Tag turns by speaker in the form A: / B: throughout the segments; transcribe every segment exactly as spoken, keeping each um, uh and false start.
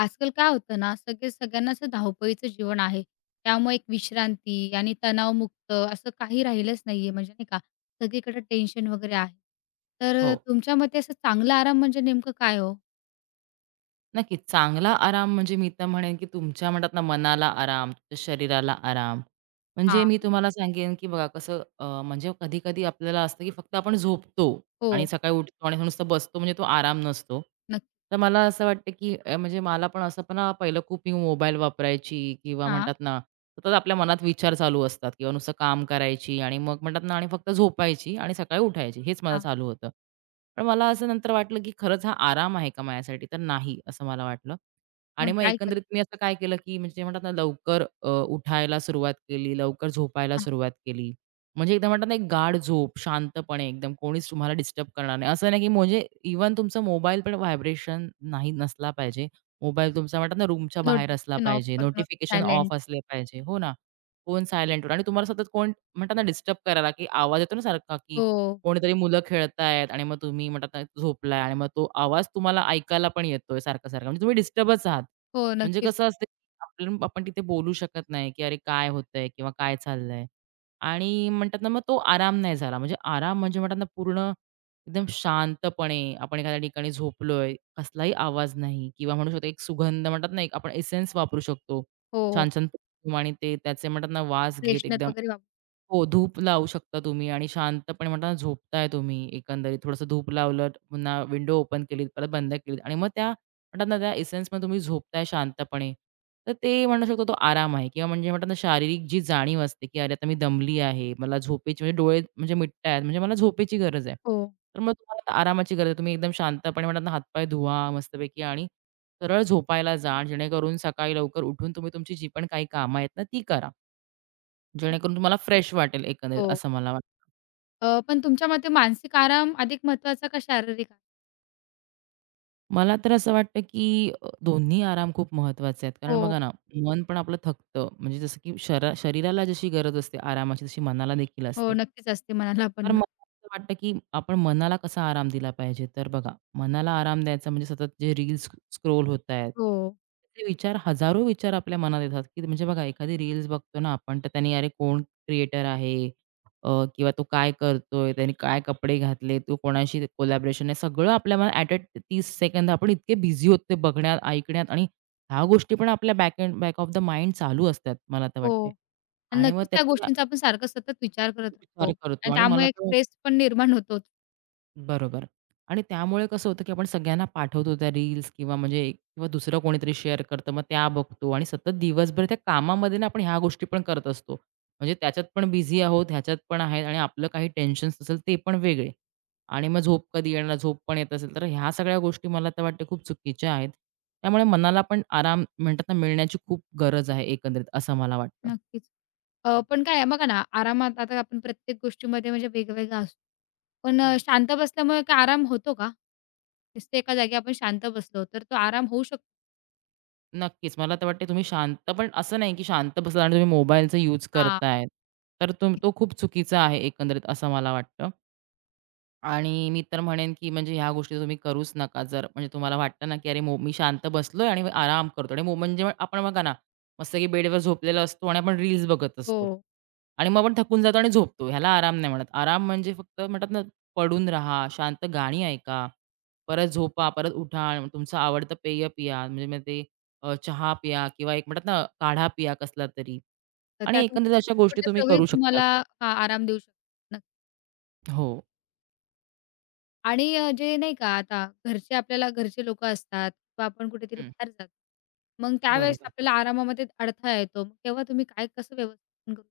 A: आजकाल काय होतं ना, सगळे सगळ्यांना असं धावपळीचं जीवन आहे. त्यामुळे एक विश्रांती आणि तणावमुक्त असं काही राहिलंच नाहीये म्हणजे नाही का, सगळीकडे टेन्शन वगैरे आहे. तर अ,
B: हो,
A: तुमच्या मते असं चांगला आराम म्हणजे नेमकं काय हो?
B: नक्कीच. चांगला आराम म्हणजे मी तर म्हणेन, की तुमच्या म्हणतात ना मनाला आराम, तुमच्या शरीराला आराम. म्हणजे
A: हां.
B: मी तुम्हाला सांगेन, की बघा कसं अ, म्हणजे कधी-कधी आपल्याला असतं, की फक्त आपण झोपतो.
A: हो.
B: आणि सकाळी उठतो आणि नुसतं बसतो म्हणजे तो आराम नसतो. तर
A: नक्कीच.
B: मला असं वाटतं, की अ, म्हणजे मला पण असं पण हा, पहिलं खूप मी मोबाईल वापरायची किंवा
A: हां,
B: म्हणतात ना, सतत आपल्या मनात विचार चालू असतात किंवा नुसतं काम करायची आणि मग म्हणतात ना आणि फक्त झोपायची आणि सकाळी उठायची हेच माझं
A: हां.
B: चालू होतं. पण मला असं नंतर वाटलं, की खरंच हा आराम आहे का माझ्यासाठी? तर नाही असं मला वाटलं. आणि
A: मग
B: मग
A: काय केलं?
B: एकंदरीत मी असं काय केलं, की म्हणजे म्हणतात ना लवकर अ, उठायला सुरुवात केली, लवकर झोपायला
A: हां.
B: सुरुवात केली. म्हणजे एकदम म्हणतात ना, एक गाढ झोप, शांतपणे एकदम कोणीच तुम्हाला डिस्टर्ब करणार नाही. असं नाही, की म्हणजे इव्हन तुमचा मोबाईल पण व्हायब्रेशन नाही नसला पाहिजे. मोबाईल तुमचा म्हणतात ना, रूमच्या बाहेर असला
A: नोटिफिकेशन ऑफ
B: पाहिजे.
A: करून
B: नोटिफिकेशन ऑफ
A: सायलेंट.
B: असले पाहिजे. हो ना. फोन सायलेंटवर आणि तुम्हाला सतत कोण म्हणतात ना, डिस्टर्ब करायला, की आवाज येतो ना सारखा, की
A: हो,
B: कोणीतरी मुलं खेळतायत आणि मग तुम्ही म्हणतात ना, झोपलाय आणि मग तो आवाज तुम्हाला ऐकायला पण येतोय सारखा-सारखा. म्हणजे तुम्ही डिस्टर्बच आहात.
A: हो.
B: म्हणजे
A: नक्कीच.
B: कसं असतं, की आपण तिथे बोलू शकत नाही, की "अरे, काय होतंय?" किंवा "काय चाललंय?" आणि म्हणतात ना, मग तो आराम नाही झाला. म्हणजे आराम म्हणजे म्हणतात ना, पूर्ण एकदम शांतपणे आपण एखाद्या ठिकाणी झोपलोय, कसलाही आवाज नाही किंवा म्हणू शकतो एक सुगंध म्हणतात ना, एक आपण एसेन्स वापरू शकतो.
A: हो, हो.
B: छान-छान परफ्यूम आणि ते त्याचे म्हणतात ना, वास घेत
A: फ्रेशनर
B: एकदम
A: वगैरे वाप
B: हो, धूप लावू शकता तुम्ही आणि शांतपणे म्हणता ना, झोपताय तुम्ही एकंदरीत. थोडंसं धूप लावलं, पुन्हा विंडो ओपन केलीत, परत बंद केलीत आणि मग त्या म्हणतात ना, त्या एसेन्समध्ये तुम्ही झोपताय शांतपणे. तर ते म्हणू शकतो तो आराम आहे किंवा म्हणजे म्हणतात ना, शारीरिक जी जाणीव असते, की "अरे, आता मी दमली आहे. मला झोपेची म्हणजे डोळे म्हणजे मिटतायत, म्हणजे मला झोपेची गरज आहे."
A: हो.
B: तर मग तुम्हाला आता आरामाची गरज आहे. तुम्ही एकदम शांतपणे म्हणतात ना, हातपाय धुवा मस्तपैकी आणि सरळ झोपायला जा, जेणेकरून सकाळी लवकर उठून तुम्ही तुमची जी पण काही कामं आहेत ना, ती करा.
A: नक्की.
B: जेणेकरून तुम्हाला फ्रेश वाटेल एकंदरीत
A: हो.
B: असं मला वाटतं.
A: अ, पण तुमच्या मते मानसिक आराम अधिक महत्त्वाचा का शारीरिक?
B: मला तर असं वाटतं, की अ, दोन्ही आराम खूप महत्त्वाचे आहेत. कारण
A: हो,
B: बघा ना, मन पण आपलं थकतं. म्हणजे जसं की शरा शरीराला जशी गरज असते आरामाची, तशी मनाला देखील
A: हो.
B: असते.
A: नक्कीच असते मनाला पण
B: तर मला असं वाटतं, की आपण मनाला कसा आराम दिला पाहिजे? तर बघा, मनाला आराम द्यायचा म्हणजे सतत जे रील्स स्क्रोल होत आहेत,
A: हो,
B: ते विचार हजारो विचार आपल्या मनात येतात, की म्हणजे बघा एखादी रील्स बघतो ना आपण, तर त्याने अरे कोण क्रिएटर आहे? अ, किंवा तो काय करतोय, त्याने काय कपडे घातले, तो कोणाशी कोलॅबोरेशन आहे, सगळं आपल्याला ॲट अ तीस सेकंद आपण इतके बिझी होते ते बघण्यात, ऐकण्यात आणि ह्या गोष्टी पण आपल्या back end back of the mind चालू असतात, मला तर
A: हो.
B: वाटतंय.
A: आणि
B: आणि मग
A: नक्कीच त्या
B: त्याच्यावर
A: गोष्टींचा आपण सारखं सतत विचार करत राहतो
B: विचार करतो
A: आणि
B: आणि मला
A: त्यामुळे एक
B: तर
A: स्ट्रेस पण निर्माण होतोच.
B: बरोबर. आणि त्यामुळे कसं होतं, की आपण सगळ्यांना पाठवतो त्या रील्स किंवा म्हणजे एक- किंवा दुसरं कोणीतरी शेअर करतं, मग त्या बघतो आणि सतत दिवसभर त्या कामामध्ये ना आपण ह्या गोष्टी पण करत असतो. म्हणजे त्याच्यात पण बिझी आहोत, ह्याच्यात पण आहेत आणि आपलं काही टेन्शन्स असेल ते पण वेगळे. आणि मग झोप कधी येणार, झोप पण येत असेल, तर ह्या सगळ्या गोष्टी मला तर वाटते खूप चुकीच्या आहेत. त्यामुळे मनाला पण आराम म्हणतात ना, मिळण्याची खूप गरज आहे एकंदरीत असं मला वाटतं.
A: नक्कीच. अ, पण काय आहे बघा ना, आरामात आता आपण प्रत्येक गोष्टीमध्ये म्हणजे वेगवेगळा असतो. पण अ,
B: हं.
A: शांत बसल्यामुळे काय आराम होतो का? नुसतं एका जागी आपण शांत बसलो, तर तो आराम होऊ शकतो.
B: नक्कीच. मला तर वाटते तुम्ही शांत पण असं नाही, की शांत बसला आणि तुम्ही मोबाईलचा यूज
A: हां.
B: करताय. तर तुम तो खूप चुकीचा आहे एकंदरीत असं मला वाटतं. आणि मी तर म्हणेन, की म्हणजे ह्या गोष्टी तुम्ही करूच नका. जर म्हणजे तुम्हाला वाटलं ना, की अरे, मो मी शांत बसलोय आणि मी आराम करतो आणि मो म्हणजे मग आपण बघा ना, मस्त की बेडवर झोपलेला असतो आणि आपण रील्स बघत
A: हो.
B: असतो आणि मग आपण थकून जातो आणि झोपतो. ह्याला आराम नाही म्हणत. आराम म्हणजे फक्त म्हणतात ना, पडून राहा, शांत गाणी ऐका, परत झोपा, परत उठा, आणि तुमचं आवडतं पेय पिया. म्हणजे मग ते अ, चहा पिया किंवा एक म्हणतात ना, काढा पिया कसला तरी
A: तर
B: आणि
A: त्यातून
B: एकंदरीत अशा गोष्टी
A: छोट्या
B: तुम्ही
A: सवयी
B: करू शकतात.
A: तुम्हाला हां, आराम देऊ शकतात.
B: हो.
A: आणि अ, जे नाही का आता घरचे आपल्याला घरचे लोकं असतात किंवा आपण कुठेतरी
B: हं.
A: बाहेर जातो. मग त्यावेळेस
B: बरोबर.
A: आपल्याला आरामामध्ये अडथळा येतो. मग तेव्हा तुम्ही काय कसं व्यवस्थापन करू?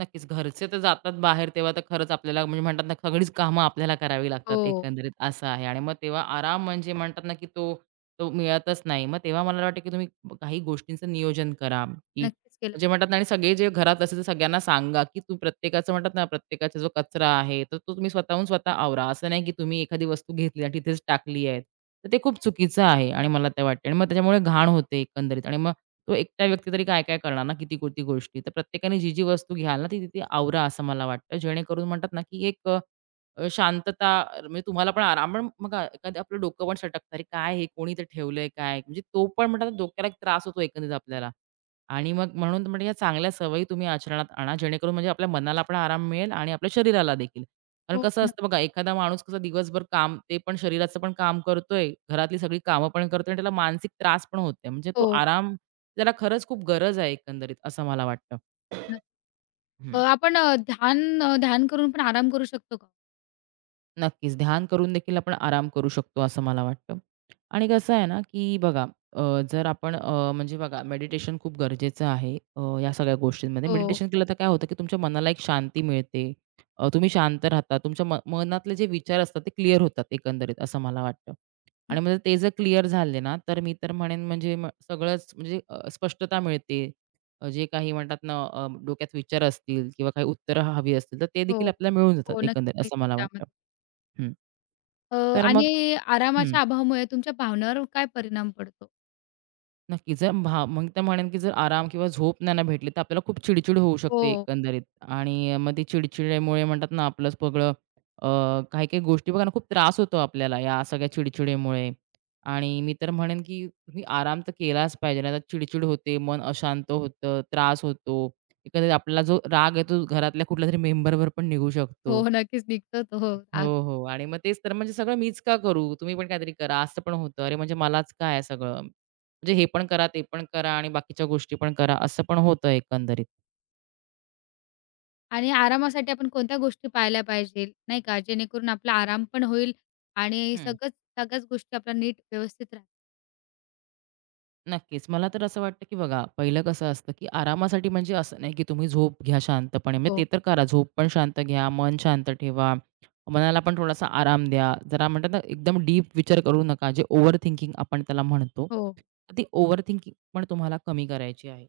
B: नक्कीच. घरचे तर जातात बाहेर तेव्हा तर खरंच आपल्याला म्हणजे म्हणतात ना, सगळीच कामं आपल्याला करावी लागतात
A: हो.
B: एकंदरीत असं आहे आणि मग तेव्हा आराम म्हणजे म्हणतात ना, की तो तो मिळतच नाही. मग तेव्हा मला वाटतं, की तुम्ही काही गोष्टींचं नियोजन करा, की
A: नक्कीच केलं.
B: म्हणजे म्हणतात ना आणि सगळे जे घरात असेल तर सगळ्यांना सांगा, की तू प्रत्येकाचं म्हणतात ना, प्रत्येकाचा जो कचरा आहे, तर तो तुम्ही स्वतःहून स्वतः आवरा. असं नाही, की तुम्ही एखादी वस्तू घेतली आणि तिथेच टाकली आहे. तर ते खूप चुकीचं आहे आणि मला ते वाटतं आणि मग त्याच्यामुळे घाण होते एकंदरीत आणि मग तो एकटा व्यक्ती तरी काय काय करणार ना किती कोटी गोष्टी. तर प्रत्येकाने जी जी वस्तू घ्याल ना ती तिथे आवरा असं मला वाटतं. जेणेकरून म्हणतात ना की एक अ, शांतता अ, म्हणजे तुम्हाला पण आराम पण बघा एखादं आपलं डोकं पण सटकतं. अरे काय हे कोणी इथे ठेवलंय काय? म्हणजे तो पण म्हणतात ना, डोक्याला एक त्रास होतो एकंदरीत आपल्याला. आणि मग म्हणून म्हणजे या चांगल्या सवयी तुम्ही आचरणात आणा जेणेकरून म्हणजे आपल्या मनाला पण आराम मिळेल आणि आपल्या शरीराला देखील. कारण
A: हो,
B: कसं
A: न
B: असतं बघा एखादा माणूस कसा दिवसभर काम ते पण शरीराचं पण काम करतोय, घरातली सगळी कामं पण करतोय आणि त्याला मानसिक त्रास पण होतोय. म्हणजे तो
A: हो,
B: आराम त्याला खरंच खूप गरज आहे एकंदरीत असं मला वाटतं.
A: न अ,
B: हं.
A: आपण अ, ध्यान अ, ध्यान करून पण आराम करू शकतो का?
B: नक्कीच ध्यान करून देखील आपण आराम करू शकतो असं मला वाटतं. आणि कसं आहे ना, की बघा अ, जर आपण अ, म्हणजे बघा मेडिटेशन खूप गरजेचं आहे अ, या सगळ्या गोष्टींमध्ये.
A: हो,
B: मेडिटेशन केलं तर काय होतं, की तुमच्या मनाला एक शांती मिळते. अ, तुम्ही शांत राहता. तुमच्या म मनातले जे विचार असतात ते क्लिअर होतात एकंदरीत असं मला वाटतं.
A: न
B: आणि म्हणजे ते जर क्लिअर झाले ना, तर मी तर म्हणेन म्हणजे मग सगळंच म्हणजे अ, स्पष्टता मिळते. अ, जे काही म्हणतात ना अ, डोक्यात विचार असतील किंवा काही उत्तरं हवी असतील, तर ते
A: हो,
B: देखील आपल्याला मिळून जातात
A: हो,
B: एकंदरीत
A: नक्कीच मी
B: असं मला
A: त्यामध्ये.
B: वाटतं. हं.
A: अ,
B: तर मग
A: आणि
B: हं.
A: आरामाच्या अभावामुळे तुमच्या भावनांवर काय परिणाम पडतो?
B: नक्कीच. जर हां, मग तर म्हणेन की जर आराम किंवा झोप नाही ना भेटली, तर आपल्याला खूप चिडचिड होऊ
A: हो,
B: शकते एकंदरीत आणि मग ती चिडचिडेमुळे म्हणतात ना, आपलं सगळं अ, काही-काही गोष्टी बघा ना, खूप त्रास होतो आपल्याला या सगळ्या चिडचिडेमुळे आणि मी तर म्हणेन की तुम्ही आराम तर केलाच पाहिजे. नाहीतर चिडचिड होते, मन अशांत होतं, त्रास होतो. एकंदरीत आपला जो राग आहे, तो घरातल्या कुठल्यातरी मेंबरवर पण निघू शकतो
A: हो, नक्कीच निघतो तो. हो,
B: हो, हो. आणि मग तेच तर म्हणजे सगळं मीच का करू? तुम्ही पण काहीतरी करा. असं पण होतं. अरे, म्हणजे मलाच का सगळं? म्हणजे हे पण करा, ते पण करा आणि बाकीच्या गोष्टी पण करा, असं पण होतं एकंदरीत.
A: आणि आरामासाठी आपण कोणत्या गोष्टी पाळल्या पाहिजेल, नाही का? जेणेकरून आपला आराम पण होईल आणि
B: हं.
A: सगळंच सगळ्याच गोष्टी आपल्या नीट व्यवस्थित राहतील.
B: नक्कीच. मला तर असं वाटतं, की बघा पहिलं कसं असतं, की आरामासाठी म्हणजे असं नाही, की तुम्ही झोप घ्या शांतपणे. म्हणजे
A: हो,
B: ते तर करा, झोप पण शांत घ्या, मन शांत ठेवा. मनाला पण थोडासा आराम द्या. जरा म्हणतात ना, एकदम डीप विचार करू नका, जे ओव्हर थिंकिंग आपण त्याला म्हणतो.
A: हो,
B: तर ती ओव्हर थिंकिंग पण तुम्हाला कमी करायची आहे.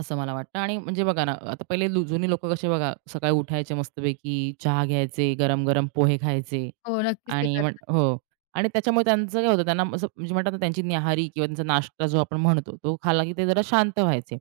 B: असं मला वाटतं आणि म्हणजे बघा ना, आता पहिले लु जुनी लोकं कसे बघा, सकाळी उठायचे मस्तपैकी, चहा घ्यायचे, गरम-गरम पोहे खायचे
A: हो. नक्कीच ते
B: आणि म्हण
A: करतात.
B: हो. आणि त्याच्यामुळे त्यांचं काय होतं, त्यांना असं म्हणजे म्हणतात ना, त्यांची न्याहारी किंवा त्यांचा नाश्ता जो आपण म्हणतो, तो खाल्ला की ते जरा शांत व्हायचे.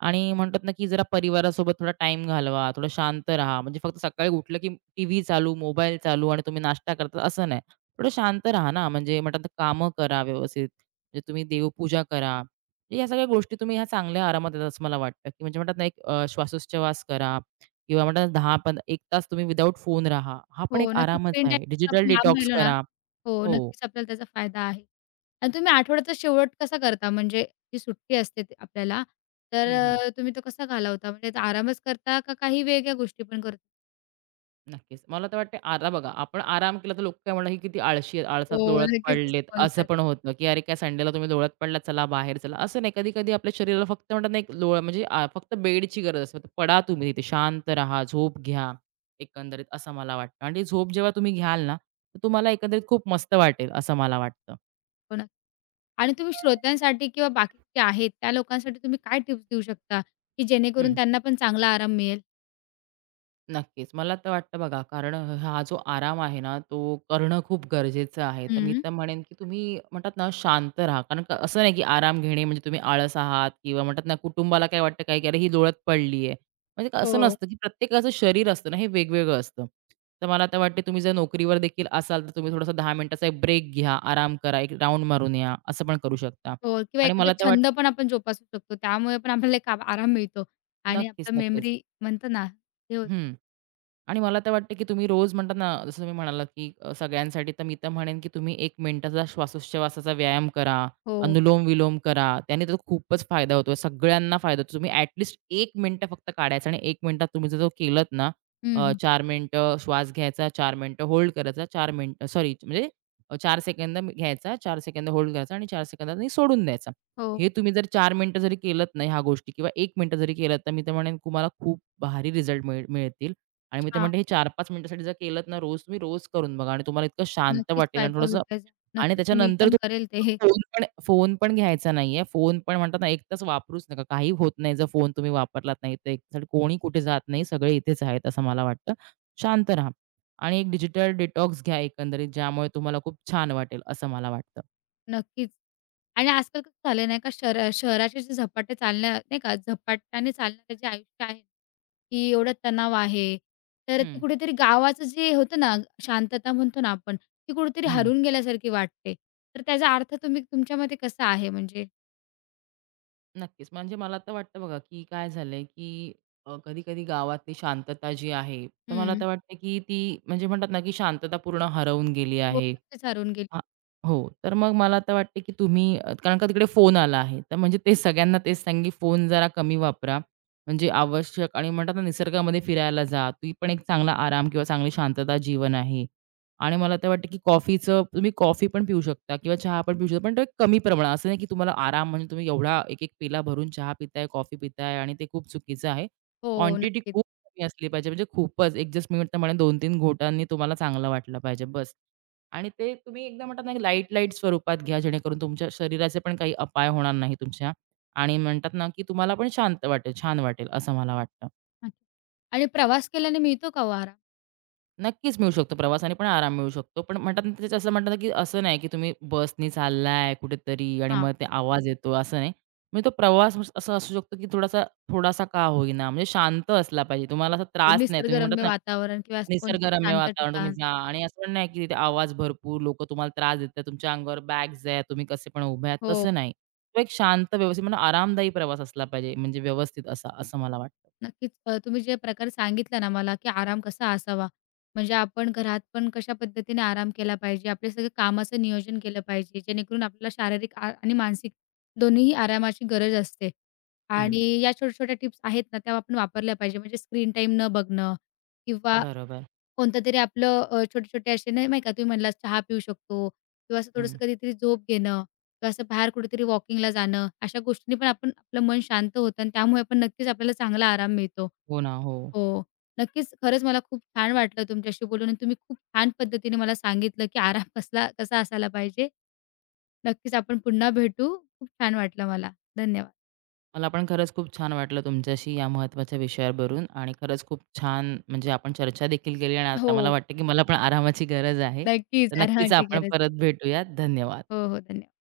B: आणि म्हणतात ना, की जरा परिवारासोबत थोडा टाईम घालवा, थोडं शांत राहा. म्हणजे फक्त सकाळी उठलं की टीव्ही चालू, मोबाईल चालू आणि तुम्ही नाश्ता करता असं नाही. थोडं शांत राहा ना, म्हणजे म्हणतात ना, कामं करा व्यवस्थित. म्हणजे तुम्ही देवपूजा करा म्हणजे या सगळ्या गोष्टी तुम्ही ह्या चांगल्या आरामात येतात असं मला वाटतं, की म्हणजे म्हणतात ना एक अ, श्वासोच्छवास करा किंवा म्हणतात दहा पण एक तास तुम्ही विदाऊट फोन राहा. हा
A: हो,
B: पण एक
A: नक्कीच
B: आरामच
A: स्क्रीन
B: आहे.
A: टाईमपासून
B: डिजिटल
A: आपण लांब
B: डिटॉक्स
A: राहिलो ना
B: करा.
A: हो,
B: हो.
A: नक्कीच आपल्याला त्याचा फायदा आहे. आणि तुम्ही आठवड्याचा शेवट कसा करता? म्हणजे जी सुट्टी असते ती आपल्याला, तर
B: हं, हं.
A: अ, तुम्ही तो कसा घालवता? म्हणजे आरामच करता का काही वेगळ्या गोष्टी पण करता?
B: नक्कीच. मला तर वाटते आता बघा, आपण आराम केला तर लोक काय म्हणणार, "ही किती आळशी आहेत,
A: हो,
B: आळसात लोळत
A: नक्कीच तसं
B: पडलेत." असं
A: बोलतात.
B: पण होतं, की "अरे काय संडेला तुम्ही लोळत पडलात, चला बाहेर चला." असं नाही. कधी-कधी आपल्या शरीराला फक्त म्हणतात ना, एक लोळ म्हणजे आ, फक्त बेडची गरज असते. फक्त पडा तुम्ही तिथे, शांत राहा, झोप घ्या एकंदरीत, असं मला वाटतं. आणि झोप जेव्हा तुम्ही घ्याल ना, तर तुम्हाला एकंदरीत खूप मस्त वाटेल, असं मला वाटतं.
A: हो आणि तुम्ही श्रोत्यांसाठी किंवा बाकी जे आहेत त्या लोकांसाठी तुम्ही काय टिप्स देऊ शकता, की जेणेकरून त्यांना पण चांगला आराम मिळेल?
B: नक्कीच. मला तर वाटतं बघा, कारण हा जो आराम आहे ना, तो करणं खूप गरजेचं आहे. तर मी
A: हं.
B: तर म्हणेन, की तुम्ही म्हणतात ना, शांत राहा. कारण का असं नाही, की आराम घेणे म्हणजे तुम्ही आळस आहात किंवा म्हणतात ना, कुटुंबाला काय वाटतं काय, की "अरे, ही लोळत पडली आहे." म्हणजे का- असं
A: हो.
B: नसतं, की प्रत्येकाचं शरीर असतं ना, हे वेगवेगळं असतं. तर मला तर वाटते, तुम्ही जर नोकरीवर देखील असाल, तर तुम्ही थोडासा दहा मिनिटाचा एक ब्रेक घ्या, आराम करा, एक राउंड मारून या, असं पण करू शकता.
A: हो किंवा
B: आणि
A: एखादा
B: मला तर
A: छंद
B: वाटतं
A: पण आपण जोपासू शकतो. त्यामुळे पण आपल्याला एक आ आराम मिळतो आणि
B: नक्कीच,
A: आपलं
B: नक्कीच.
A: मेमरी म्हणतो ना, हे होतं.
B: हं. आणि मला तर वाटतं, की तुम्ही रोज म्हणतात ना, जसं तुम्ही म्हणालात, की अ, सगळ्यांसाठी तर मी तर म्हणेन, की तुम्ही एक मिनिटाचा श्वासोच्छवासाचा व्यायाम करा,
A: हो.
B: अनुलोम-विलोम करा. त्याने तर खूपच फायदा होतो. सगळ्यांना फायदा होतो. तुम्ही ॲट लीस्ट एक फक्त काढायचं आणि एक मिनिटात तुम्ही जर तो केलत ना,
A: हं,
B: अ,
A: हं.
B: चार मिनिटं श्वास घ्यायचा, चार मिनिटं होल्ड करायचा, चार मिनिटं सॉरी म्हणजे अ, चार सेकंद घ्यायचा, चार सेकंद होल्ड करायचा आणि चार सेकंदांनी सोडून द्यायचा.
A: हो.
B: हे तुम्ही जर चार मिनिटं जरी केलत ना ह्या गोष्टी किंवा एक मिनिटं जरी केलत, तर मी तर म्हणेन तुम्हाला खूप भारी रिझल्ट मिळ मिळतील. आणि मी तर
A: अच्छा.
B: म्हणते हे चार ते पाच मिनिटासाठी जर केलत ना रोज, तुम्ही रोज करून बघा आणि तुम्हाला इतकं शांत
A: नक्कीच
B: वाटेल आणि
A: फायदा
B: थोडंसं
A: होईल त्याचा.
B: आणि
A: नक्कीच मी
B: त्याच्यानंतर
A: पण करेल ते हे.
B: तुम्हाला फोन पण फोन पण घ्यायचा नाहीये. फोन पण म्हणतात ना एक तास वापरूच नका. काही होत नाही जर फोन तुम्ही वापरलात नाही तर एक तासासाठी कोणी कुठे जात नाही. सगळे इथेच आहेत असं मला वाटतं. शांत राहा आणि एक डिजिटल डिटॉक्स घ्या एकंदरीत ज्यामुळे तुम्हाला खूप छान वाटेल असं मला वाटतं.
A: नक्कीच. आणि आजकाल कसं झालंय नाही का, शहरा शहराचे जे झपाटे चालण्या नाही का, झपाट्याने चालणारे जे आयुष्य आहे की एवढा तणाव आहे. तर ते
B: हं,
A: कुठेतरी गावाचं जे होतं ना, शांतता म्हणतो ना आपण, ती कुठेतरी
B: हं.
A: हरवून गेल्यासारखी वाटते. तर त्याचा अर्थ तुम्ही तुमच्या मते कसा आहे म्हणजे?
B: नक्कीच. म्हणजे मला तर वाटतं बघा, की काय झालंय, की अ, कधी-कधी गावातली शांतता जी आहे, तर मला
A: हं.
B: तर वाटतं, की ती म्हणजे म्हणतात ना, की शांतता पूर्ण हरवून गेली
A: हो,
B: आहे.
A: नक्कीच हरवून गेली.
B: हां. हो, तर मग मला आता वाटते, की तुम्ही अ, कारण का तिकडे फोन आला आहे. तर म्हणजे ते सगळ्यांना तेच सांगेन, की फोन जरा कमी वापरा. म्हणजे आवश्यक आणि म्हणतात ना, निसर्गामध्ये फिरायला जा. ती पण एक चांगला आराम किंवा चांगली शांतता जीवन आहे. आणि मला तर वाटतं, की कॉफीचं तुम्ही कॉफी पण पिऊ शकता किंवा चहा पण पिऊ शकता. पण तो एक कमी प्रमाणात. असं नाही, की तुम्हाला आराम म्हणजे तुम्ही एवढा एक-एक पेला भरून चहा पिताय, कॉफी पिताय आणि ते खूप चुकीचं आहे.
A: हो,
B: क्वांटिटी
A: नक्कीच.
B: खूप कमी असली पाहिजे. म्हणजे खूपच एक जस्ट मी म्हणेन दोन ते तीन घोटांनी तुम्हाला चांगलं वाटलं पाहिजे. बस. आणि ते तुम्ही एकदम म्हणतात ना, की लाईट-लाईट स्वरूपात घ्या, जेणेकरून तुमच्या शरीराचे पण काही अपाय होणार नाही तुमच्या आणि म्हणतात ना, की तुम्हाला पण शांत वाटेल, छान वाटेल असं मला वाटतं.
A: नक्कीच. आणि प्रवास केल्याने मिळतो का ओ आराम?
B: नक्कीच मिळू शकतो. प्रवासाने पण आराम मिळू शकतो. पण म्हणतात ना, त्याचं असं म्हणतात ना, की असं नाही, की तुम्ही बसनी चाललाय कुठेतरी आणि
A: हां,
B: मग ते आवाज येतो, असं नाही. म्हणजे तो प्रवास मस- असा असू शकतो, की थोडासा थोडासा का होईना, म्हणजे शांत असला पाहिजे. तुम्हाला असा त्रास नाही. तुम्ही म्हणतात
A: निसर्गरम्य
B: ना,
A: वातावरण किंवा असं कोणतं
B: निसर्गरम्य
A: शांत
B: वातावरण तुम्ही
A: ठिकाण?
B: जा आणि असं पण नाही, की तिथे आवाज भरपूर, लोकं तुम्हाला त्रास देतात, तुमच्या अंगावर बॅग्स आहेत, तुम्ही कसे पण उभे आहात,
A: हो.
B: तसं नाही. तो एक शांत, व्यवस्थित म्हणजे आरामदायी प्रवास असला पाहिजे, म्हणजे व्यवस्थित असा, असं मला वाटतं.
A: नक्कीच. अ, तुम्ही जे प्रकार सांगितला ना मला, की आराम कसा असावा, म्हणजे आपण घरात पण कशा पद्धतीने आराम केला पाहिजे, आपले सगळे कामाचं नियोजन केलं पाहिजे, जेणेकरून आपल्याला शारीरिक आ आणि मानसिक दोन्हीही आरामाची गरज असते.
B: हं.
A: आणि या छोट्या-छोट्या टिप्स आहेत ना, त्या आपण वापरल्या पाहिजे. म्हणजे स्क्रीन टाईम न बघणं किंवा
B: बरोबर.
A: कोणतंतरी आपलं अ, छोटे-छोटे असे नाही नाही का, तुम्ही म्हणलात चहा पिऊ शकतो किंवा असं
B: हं.
A: थोडंसं कधीतरी झोप घेणं किंवा असं बाहेर कुठेतरी वॉकिंगला जाणं, अशा गोष्टींनी पण आपण आपलं मन शांत होतं आणि त्यामुळे पण नक्कीच आपल्याला चांगला आराम मिळतो.
B: हो ना. हो.
A: हो. नक्कीच, खरंच मला खूप छान वाटलं तुमच्याशी बोलून आणि तुम्ही खूप छान पद्धतीने मला सांगितलं, की आराम कसला कसा असायला पाहिजे. नक्कीच आपण पुन्हा भेटू. खूप छान वाटलं मला. धन्यवाद.
B: मला पण खरंच खूप छान वाटलं तुमच्याशी या महत्त्वाच्या विषयावरून आणि खरंच खूप छान म्हणजे आपण चर्चा देखील केली आणि आता
A: हो.
B: मला वाटतं की मला पण आरामाची गरज आहे.
A: नक्कीच
B: तर नक्कीच
A: आरामाची
B: आपण
A: गरज आहे.
B: परत भेटूयात. धन्यवाद.
A: हो, हो. धन्यवाद.